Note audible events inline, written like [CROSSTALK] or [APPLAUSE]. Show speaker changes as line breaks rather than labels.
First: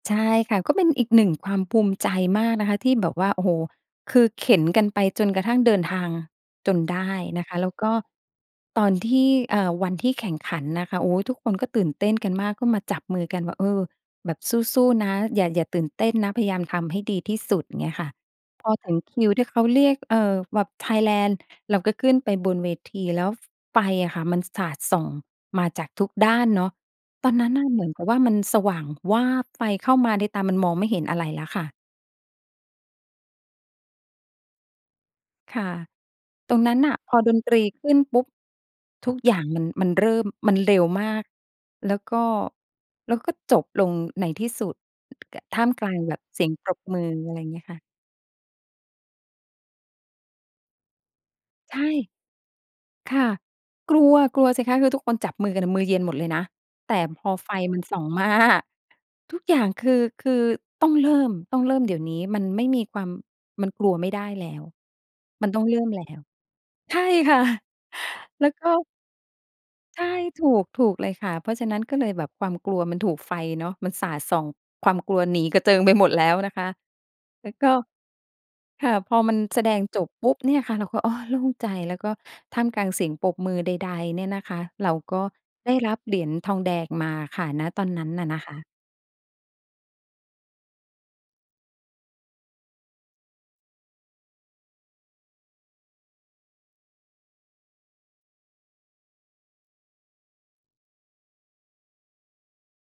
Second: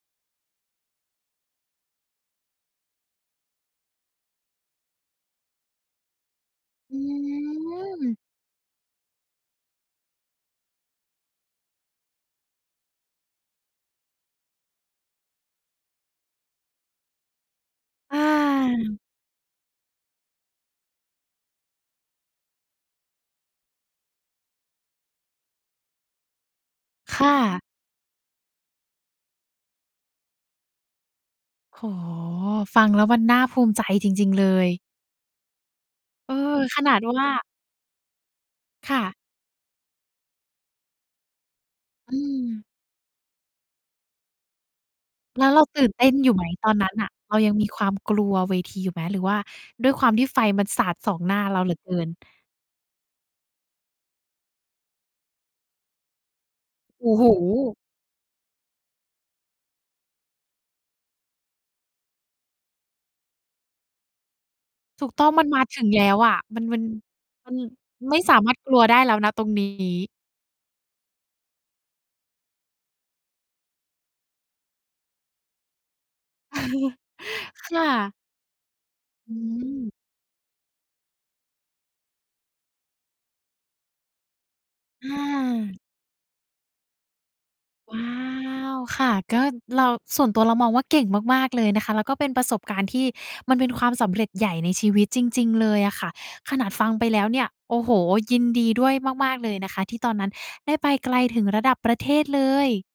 ใช่ค่ะ ก็เป็นอีกหนึ่งความภูมิใจมากนะคะที่แบบว่า โอ้โฮ คือเข็นกันไปจนกระทั่งเดินทางจน
อ
ไ
ื
ด้นะคะ แล้วก็
ม
ตอนที่ เอ่อ วันที่แข่งขันนะคะ โอ๊ย ทุกคนก็ตื่นเต้นกันมาก ก็มาจับมือกันว่า เออ แบบสู้ ๆ นะ อย่า อย่าตื่นเต้นนะ พยายามทำให้ดีที่สุด อย่างเงี้ยค่ะ
อ
พอถึ
า
งคิวที่เขาเรียก เออ แบบไทยแลนด์ เราก็ขึ้นไปบนเวที แล้ว ฟ ไฟอะค่ะมันสาดส่งมาจากทุกด้านเนาะ
ค
ต
่
อนนั้นน
ะ
่ะเหมือนกับว่ามันสว่างวาบ ไฟเข้ามาในตา มันมองไม่เห็นอะไรแล้วค่ะ
โอ้โฮ ฟังแล้วมันน่าภูมิใจจริง ๆ เลย
ค่ะ
เออ
ตรงนั้
ข
นน
น
่ะ
าด
พ
ว
อ
่า
ดนตรีขึ้นปุ๊บ
ค่
ท
ะ
ุกอย่างมัน มันเริ่ม มันเร็วมาก แล้ว
อ
ก
ื
็
ม
แล้วก็จบลงในที่สุด อ
แล้ว
ท
เร
่
า
าม
ต
ก
ื่
ล
น
า
เ
ง
ต้
แ
น
บบ
อยู่
เ
ไ
ส
หม
ียงป
ต
ร
อน
บ
นั้น
มื
น่ะ
อ
เ
อ
ร
ะไ
า
รอย่
ย
า
ั
ง
ง
เงี้
มี
ยค
ค
่ะ
วามกลัวเวทีอยู่ไหม หรือว่าด้วยความที่ไฟมันสาดสองหน้าเราเหล
ใ
ื
ช
อ
่
เกิน?
ค่ะ กลัว กลัวสิคะ คือทุกคนจับมือกันอะ มือเย็นหมดเลยนะ แต่
โอ้
พ
โฮ
อไฟมันส่อง มา ทุกอย่างคือ คือต้องเริ่ม ต้องเริ่มเดี๋ยวนี้มันไม่มีความ มันกลัวไม่ได้แล้ว
ถูกต้อ งมั
มั
น
น
ม
ต้
า
องเ
ถ
ริ่
ึง
ม
แ
แล
ล
้
้ว
ว
อะ มัน มัน-
ใช่ค่ะ
มันไม่สา
แล้
ม
ว
ารถ
ก็
กลัวได้แล้ว ณ ตรงนี
ใช
้
่ ถูก ถูกเลยค่ะ เพราะฉะนั้นก็เลยแบบ ความกลัวมันถูกไฟเนาะมันสาดส่องความกลัวหนีกระเจิงไปหมดแล้วนะคะ
[CHUCKLES]
แล้วก
ค
็
่ะ
ค่ะ พอ
อ
ม
ื
ันแสดง
ม
จบปุ๊บเนี่ยค่ะ เราก็ อ้อ โล่งใจ แล้วก็ท่ามกลางเสียงปรบมือใด ๆ เนี่ยนะคะ เรา
อ
ก็ได
า
้รับเหรียญทองแดงมาค่ะ ณ ตอน
ว
น
้
ั
า
้นอะนะคะ
ว ค่ะ ก็เรา ส่วนตัวเรามองว่าเก่งมาก ๆ เลยนะคะ แล้วก็เป็นประสบการณ์ที่มันเป็นความสำเร็จใหญ่ในชีวิตจริง ๆ เลยอะค่ะ ขนาดฟังไปแล้วเนี่ย โอ้โฮ ยินดีด้วยมาก ๆ เลยนะคะที่ตอนนั้นได้ไปไกลถึงระดับประเทศเลย